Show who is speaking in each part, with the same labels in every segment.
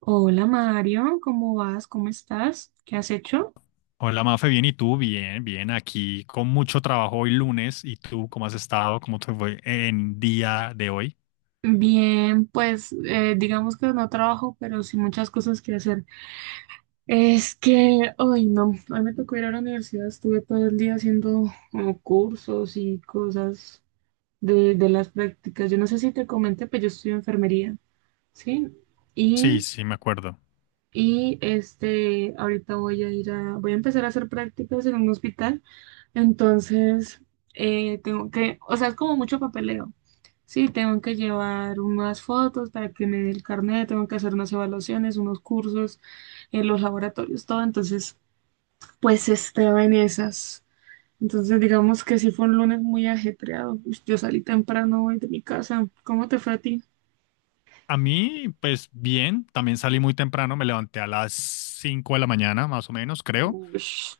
Speaker 1: Hola Mario, ¿cómo vas? ¿Cómo estás? ¿Qué has hecho?
Speaker 2: Hola Mafe, bien, ¿y tú? Bien, bien, aquí con mucho trabajo hoy lunes. ¿Y tú cómo has estado? ¿Cómo te fue en día de hoy?
Speaker 1: Bien, pues digamos que no trabajo, pero sí muchas cosas que hacer. Es que hoy no, hoy me tocó ir a la universidad, estuve todo el día haciendo como cursos y cosas de las prácticas. Yo no sé si te comenté, pero yo estudio enfermería, ¿sí?
Speaker 2: Sí,
Speaker 1: Y,
Speaker 2: sí, me acuerdo.
Speaker 1: y este, ahorita voy a ir a, voy a empezar a hacer prácticas en un hospital. Entonces, tengo que, o sea, es como mucho papeleo. Sí, tengo que llevar unas fotos para que me dé el carnet, tengo que hacer unas evaluaciones, unos cursos en los laboratorios, todo. Entonces, pues estaba en esas. Entonces, digamos que sí fue un lunes muy ajetreado. Ush, yo salí temprano hoy de mi casa. ¿Cómo te fue a ti?
Speaker 2: A mí, pues bien, también salí muy temprano, me levanté a las 5 de la mañana, más o menos, creo.
Speaker 1: Ush,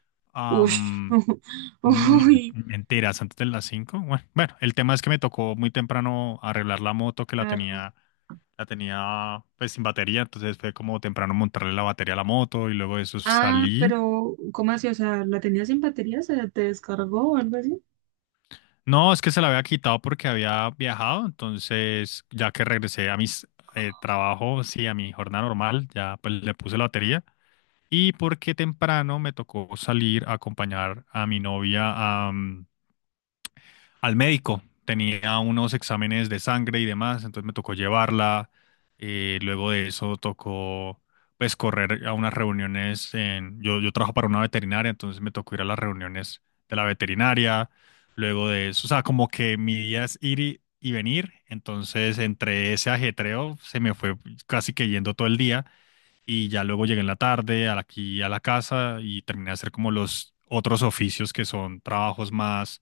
Speaker 1: ush,
Speaker 2: Am, no,
Speaker 1: uy,
Speaker 2: mentiras, antes de las 5. Bueno, bueno, el tema es que me tocó muy temprano arreglar la moto que
Speaker 1: claro.
Speaker 2: la tenía pues sin batería, entonces fue como temprano montarle la batería a la moto y luego de eso
Speaker 1: Ah,
Speaker 2: salí.
Speaker 1: pero ¿cómo así? O sea, ¿la tenías sin batería? ¿Se te descargó o algo así?
Speaker 2: No, es que se la había quitado porque había viajado, entonces ya que regresé a mis trabajos, sí, a mi jornada normal, ya pues le puse la batería y porque temprano me tocó salir a acompañar a mi novia a al médico. Tenía unos exámenes de sangre y demás, entonces me tocó llevarla. Luego de eso tocó pues correr a unas reuniones en, yo, trabajo para una veterinaria, entonces me tocó ir a las reuniones de la veterinaria. Luego de eso, o sea, como que mi día es ir y venir, entonces entre ese ajetreo se me fue casi que yendo todo el día y ya luego llegué en la tarde a aquí a la casa y terminé de hacer como los otros oficios que son trabajos más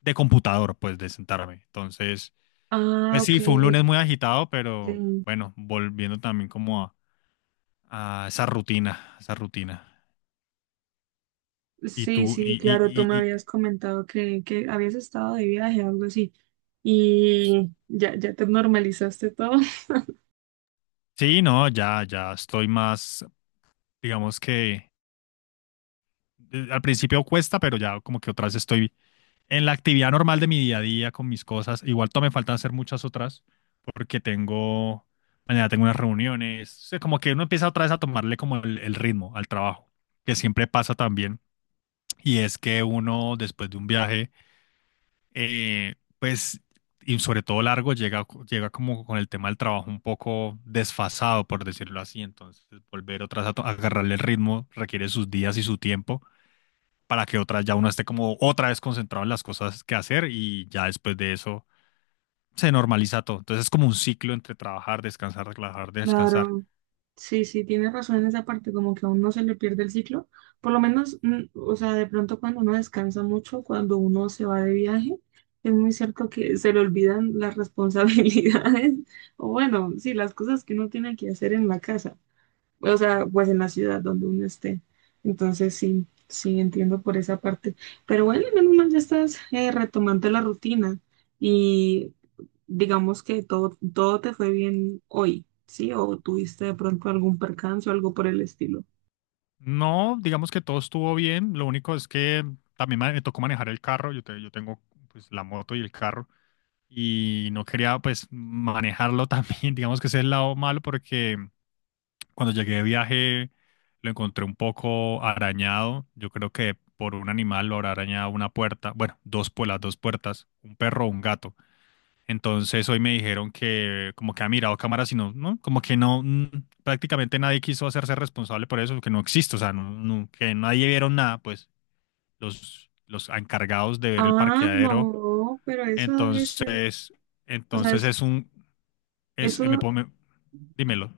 Speaker 2: de computador, pues, de sentarme. Entonces,
Speaker 1: Ah,
Speaker 2: pues
Speaker 1: ok.
Speaker 2: sí, fue un lunes muy agitado, pero
Speaker 1: Ok.
Speaker 2: bueno, volviendo también como a esa rutina, esa rutina. Y
Speaker 1: Sí,
Speaker 2: tú, y,
Speaker 1: sí,
Speaker 2: y,
Speaker 1: claro, tú me
Speaker 2: y, y-
Speaker 1: habías comentado que habías estado de viaje o algo así. Y ya, ya te normalizaste todo.
Speaker 2: sí, no, ya, ya estoy más, digamos que al principio cuesta, pero ya como que otra vez estoy en la actividad normal de mi día a día con mis cosas. Igual todavía me faltan hacer muchas otras, porque tengo, mañana tengo unas reuniones. O sea, como que uno empieza otra vez a tomarle como el ritmo al trabajo, que siempre pasa también. Y es que uno, después de un viaje, eh, pues, y sobre todo largo, llega, llega como con el tema del trabajo un poco desfasado, por decirlo así. Entonces, volver otra vez a, a agarrarle el ritmo requiere sus días y su tiempo para que otra, ya uno esté como otra vez concentrado en las cosas que hacer y ya después de eso se normaliza todo. Entonces, es como un ciclo entre trabajar, descansar, relajar, descansar.
Speaker 1: Claro, sí, sí, tienes razón en esa parte, como que a uno se le pierde el ciclo. Por lo menos, mm, o sea, de pronto cuando uno descansa mucho, cuando uno se va de viaje, es muy cierto que se le olvidan las responsabilidades, o bueno, sí, las cosas que uno tiene que hacer en la casa. O sea, pues en la ciudad donde uno esté. Entonces sí, sí entiendo por esa parte. Pero bueno, menos mal ya estás retomando la rutina y digamos que todo, todo te fue bien hoy, ¿sí? O tuviste de pronto algún percance o algo por el estilo.
Speaker 2: No, digamos que todo estuvo bien. Lo único es que también me tocó manejar el carro. Yo, yo tengo pues la moto y el carro, y no quería pues manejarlo también. Digamos que ese es el lado malo porque cuando llegué de viaje lo encontré un poco arañado, yo creo que por un animal lo habrá arañado una puerta, bueno, dos por las dos puertas, un perro o un gato. Entonces hoy me dijeron que como que ha mirado cámaras y no, no, como que no, prácticamente nadie quiso hacerse responsable por eso, que no existe, o sea, no, que nadie vieron nada, pues los encargados de ver el
Speaker 1: Ah,
Speaker 2: parqueadero.
Speaker 1: no, pero eso debe ser,
Speaker 2: Entonces,
Speaker 1: o sea,
Speaker 2: entonces
Speaker 1: es-
Speaker 2: es un es,
Speaker 1: eso
Speaker 2: dímelo.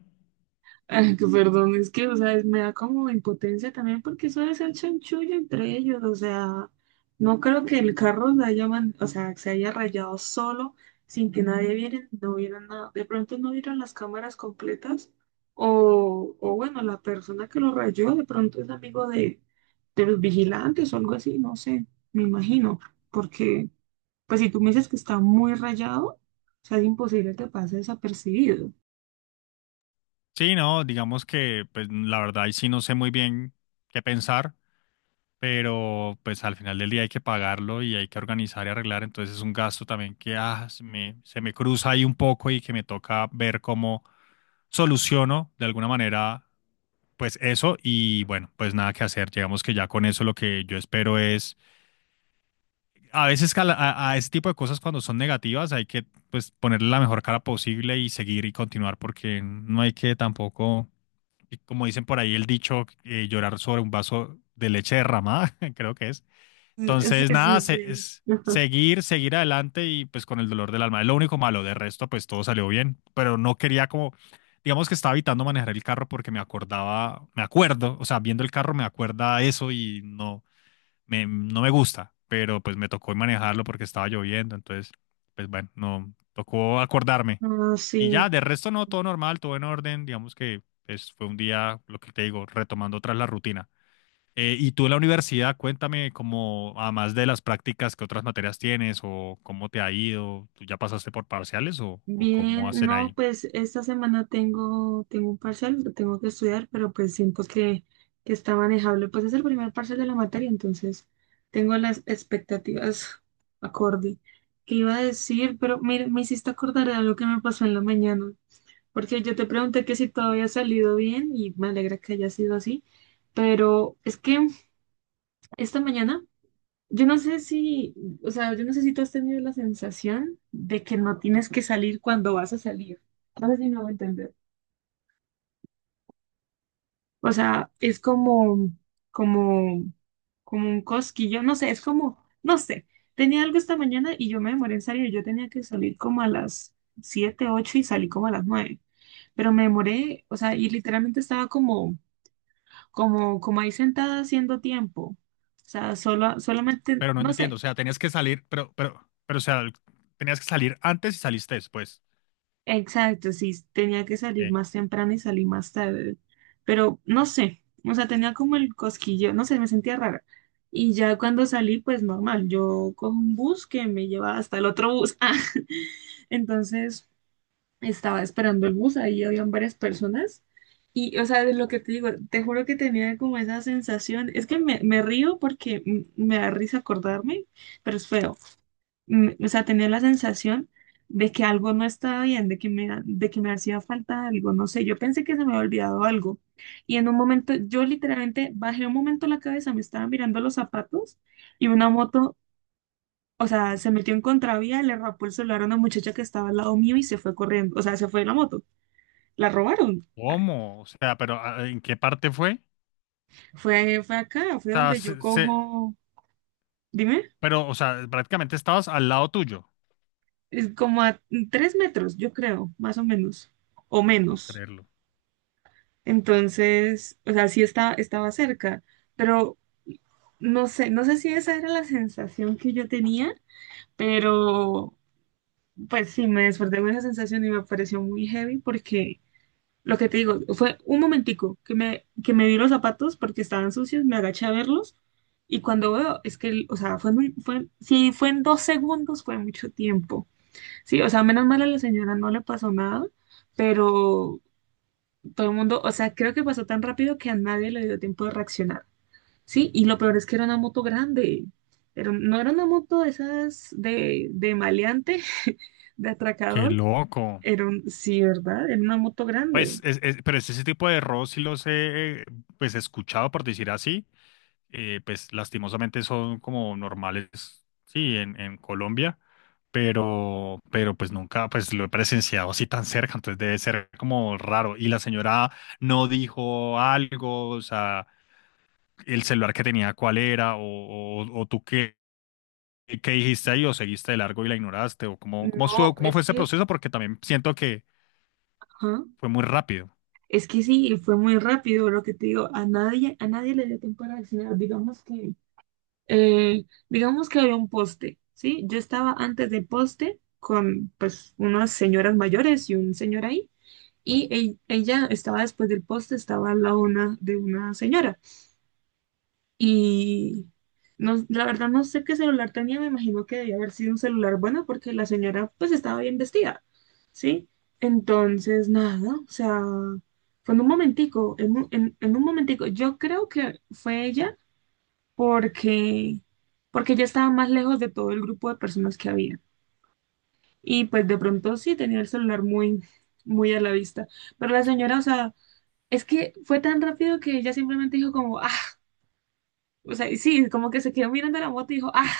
Speaker 1: ay, que perdón, es que, o sea, es- me da como impotencia también porque eso debe ser chanchullo entre ellos, o sea, no creo que el carro se haya, man- o sea, se haya rayado solo sin que nadie viera, no viera nada, de pronto no vieron las cámaras completas o bueno, la persona que lo rayó de pronto es amigo de los vigilantes o algo así, no sé, me imagino, porque pues si tú me dices que está muy rayado, o sea, es imposible que pase desapercibido.
Speaker 2: Sí, no, digamos que pues la verdad ahí sí no sé muy bien qué pensar, pero pues al final del día hay que pagarlo y hay que organizar y arreglar, entonces es un gasto también que se me cruza ahí un poco y que me toca ver cómo soluciono de alguna manera pues eso y bueno, pues nada que hacer. Digamos que ya con eso lo que yo espero es a veces cala- a, la- a ese tipo de cosas cuando son negativas hay que pues ponerle la mejor cara posible y seguir y continuar porque no hay que tampoco, y como dicen por ahí el dicho, llorar sobre un vaso de leche derramada, creo que es.
Speaker 1: Sí,
Speaker 2: Entonces,
Speaker 1: sí, sí.
Speaker 2: nada,
Speaker 1: Sí.
Speaker 2: es seguir, seguir adelante y pues con el dolor del alma. Es lo único malo, de resto pues todo salió bien, pero no quería como, digamos que estaba evitando manejar el carro porque me acordaba, me acuerdo, o sea, viendo el carro me acuerda eso y no no me gusta, pero pues me tocó manejarlo porque estaba lloviendo, entonces, pues bueno, no, tocó acordarme.
Speaker 1: Ah, sí,
Speaker 2: Y ya, de resto no, todo normal, todo en orden, digamos que pues, fue un día, lo que te digo, retomando otra vez la rutina. Y tú en la universidad, cuéntame como, además de las prácticas, ¿qué otras materias tienes o cómo te ha ido? ¿Tú ya pasaste por parciales o cómo
Speaker 1: bien,
Speaker 2: hacen
Speaker 1: no,
Speaker 2: ahí?
Speaker 1: pues esta semana tengo, tengo un parcial, lo tengo que estudiar, pero pues siento que está manejable. Pues es el primer parcial de la materia, entonces tengo las expectativas acorde. ¿Qué iba a decir? Pero mira, me hiciste acordar de algo que me pasó en la mañana, porque yo te pregunté que si todo había salido bien y me alegra que haya sido así, pero es que esta mañana yo no sé si, o sea, yo no sé si tú has tenido la sensación de que no tienes que salir cuando vas a salir. No sé si me voy a entender. O sea, es como, como, como un cosquillo, no sé, es como, no sé. Tenía algo esta mañana y yo me demoré en salir. Yo tenía que salir como a las 7 8 y salí como a las nueve. Pero me demoré, o sea, y literalmente estaba como, como, como ahí sentada haciendo tiempo. O sea, solo, solamente,
Speaker 2: Pero no
Speaker 1: no
Speaker 2: entiendo,
Speaker 1: sé.
Speaker 2: o sea, tenías que salir, pero, o sea, tenías que salir antes y saliste después.
Speaker 1: Exacto, sí, tenía que salir
Speaker 2: Ok.
Speaker 1: más temprano y salí más tarde, pero no sé, o sea, tenía como el cosquillo, no sé, me sentía rara. Y ya cuando salí, pues normal, yo cojo un bus que me lleva hasta el otro bus. Ah, entonces estaba esperando el bus, ahí habían varias personas. Y, o sea, de lo que te digo, te juro que tenía como esa sensación, es que me río porque me da risa acordarme, pero es feo. Mm, o sea, tenía la sensación de que algo no estaba bien, de que me, ha- de que me hacía falta algo, no sé, yo pensé que se me había olvidado algo. Y en un momento, yo literalmente bajé un momento la cabeza, me estaba mirando los zapatos y una moto, o sea, se metió en contravía, le rapó el celular a una muchacha que estaba al lado mío y se fue corriendo, o sea, se fue la moto, la robaron. Ah,
Speaker 2: ¿Cómo? O sea, pero ¿en qué parte fue?
Speaker 1: fue, fue acá,
Speaker 2: O
Speaker 1: fue
Speaker 2: sea,
Speaker 1: donde yo cojo, dime,
Speaker 2: pero, o sea, prácticamente estabas al lado tuyo.
Speaker 1: es como a tres metros, yo creo, más o menos, o
Speaker 2: No puedo
Speaker 1: menos.
Speaker 2: creerlo.
Speaker 1: Entonces, o sea, sí está, estaba cerca, pero no sé, no sé si esa era la sensación que yo tenía, pero pues sí, me desperté con esa sensación y me pareció muy heavy porque lo que te digo, fue un momentico que me vi los zapatos porque estaban sucios, me agaché a verlos y cuando veo, es que, el- o sea, fue muy, fue, si fue en dos segundos, fue mucho tiempo. Sí, o sea, menos mal a la señora no le pasó nada, pero todo el mundo, o sea, creo que pasó tan rápido que a nadie le dio tiempo de reaccionar, ¿sí? Y lo peor es que era una moto grande, pero no era una moto de esas de maleante, de
Speaker 2: Qué
Speaker 1: atracador,
Speaker 2: loco.
Speaker 1: era un, sí, ¿verdad? Era una moto grande.
Speaker 2: Pues, pero es ese tipo de errores sí los he, pues, escuchado, por decir así. Pues, lastimosamente son como normales, sí, en Colombia. Pero, pues, nunca, pues, lo he presenciado así tan cerca. Entonces, debe ser como raro. Y la señora no dijo algo, o sea... el celular que tenía cuál era, o tú qué, qué dijiste ahí, o seguiste de largo y la ignoraste, o cómo, cómo,
Speaker 1: No,
Speaker 2: cómo
Speaker 1: es
Speaker 2: fue ese
Speaker 1: que,
Speaker 2: proceso, porque también siento que
Speaker 1: ajá,
Speaker 2: fue muy rápido,
Speaker 1: es que sí, fue muy rápido lo que te digo, a nadie le dio tiempo de reaccionar, digamos que había un poste, ¿sí? Yo estaba antes del poste con, pues, unas señoras mayores y un señor ahí, y e- ella estaba después del poste, estaba al lado una, de una señora. Y no, la verdad no sé qué celular tenía, me imagino que debía haber sido un celular bueno porque la señora pues estaba bien vestida, ¿sí? Entonces, nada, o sea, fue en un momentico, en un momentico, yo creo que fue ella porque, porque ella estaba más lejos de todo el grupo de personas que había. Y pues de pronto sí tenía el celular muy, muy a la vista. Pero la señora, o sea... es que fue tan rápido que ella simplemente dijo como, ah, o sea, y sí, como que se quedó mirando la moto y dijo, ah,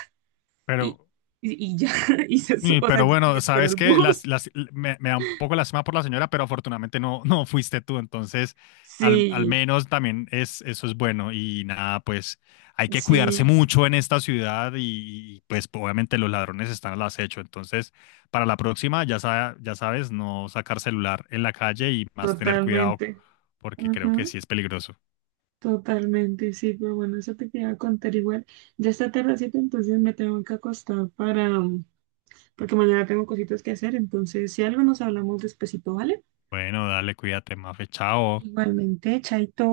Speaker 1: y,
Speaker 2: pero
Speaker 1: y ya, y se su-
Speaker 2: Y-
Speaker 1: o sea,
Speaker 2: Pero
Speaker 1: y
Speaker 2: bueno,
Speaker 1: esperó
Speaker 2: sabes
Speaker 1: el
Speaker 2: que
Speaker 1: bus.
Speaker 2: me da un poco lástima por la señora, pero afortunadamente no, no fuiste tú, entonces al
Speaker 1: Sí,
Speaker 2: menos también es, eso es bueno y nada, pues hay que cuidarse
Speaker 1: sí,
Speaker 2: mucho en esta ciudad y pues obviamente los ladrones están al acecho, entonces para la próxima ya, ya sabes, no sacar celular en la calle y más tener cuidado
Speaker 1: totalmente.
Speaker 2: porque creo que
Speaker 1: Ajá,
Speaker 2: sí es peligroso.
Speaker 1: totalmente, sí, pero bueno, eso te quería contar igual. Ya está tardecito, entonces me tengo que acostar para, mm, porque mañana tengo cositas que hacer, entonces si algo nos hablamos despacito, ¿vale?
Speaker 2: Bueno, dale, cuídate, Mafe, chao.
Speaker 1: Igualmente, chaito.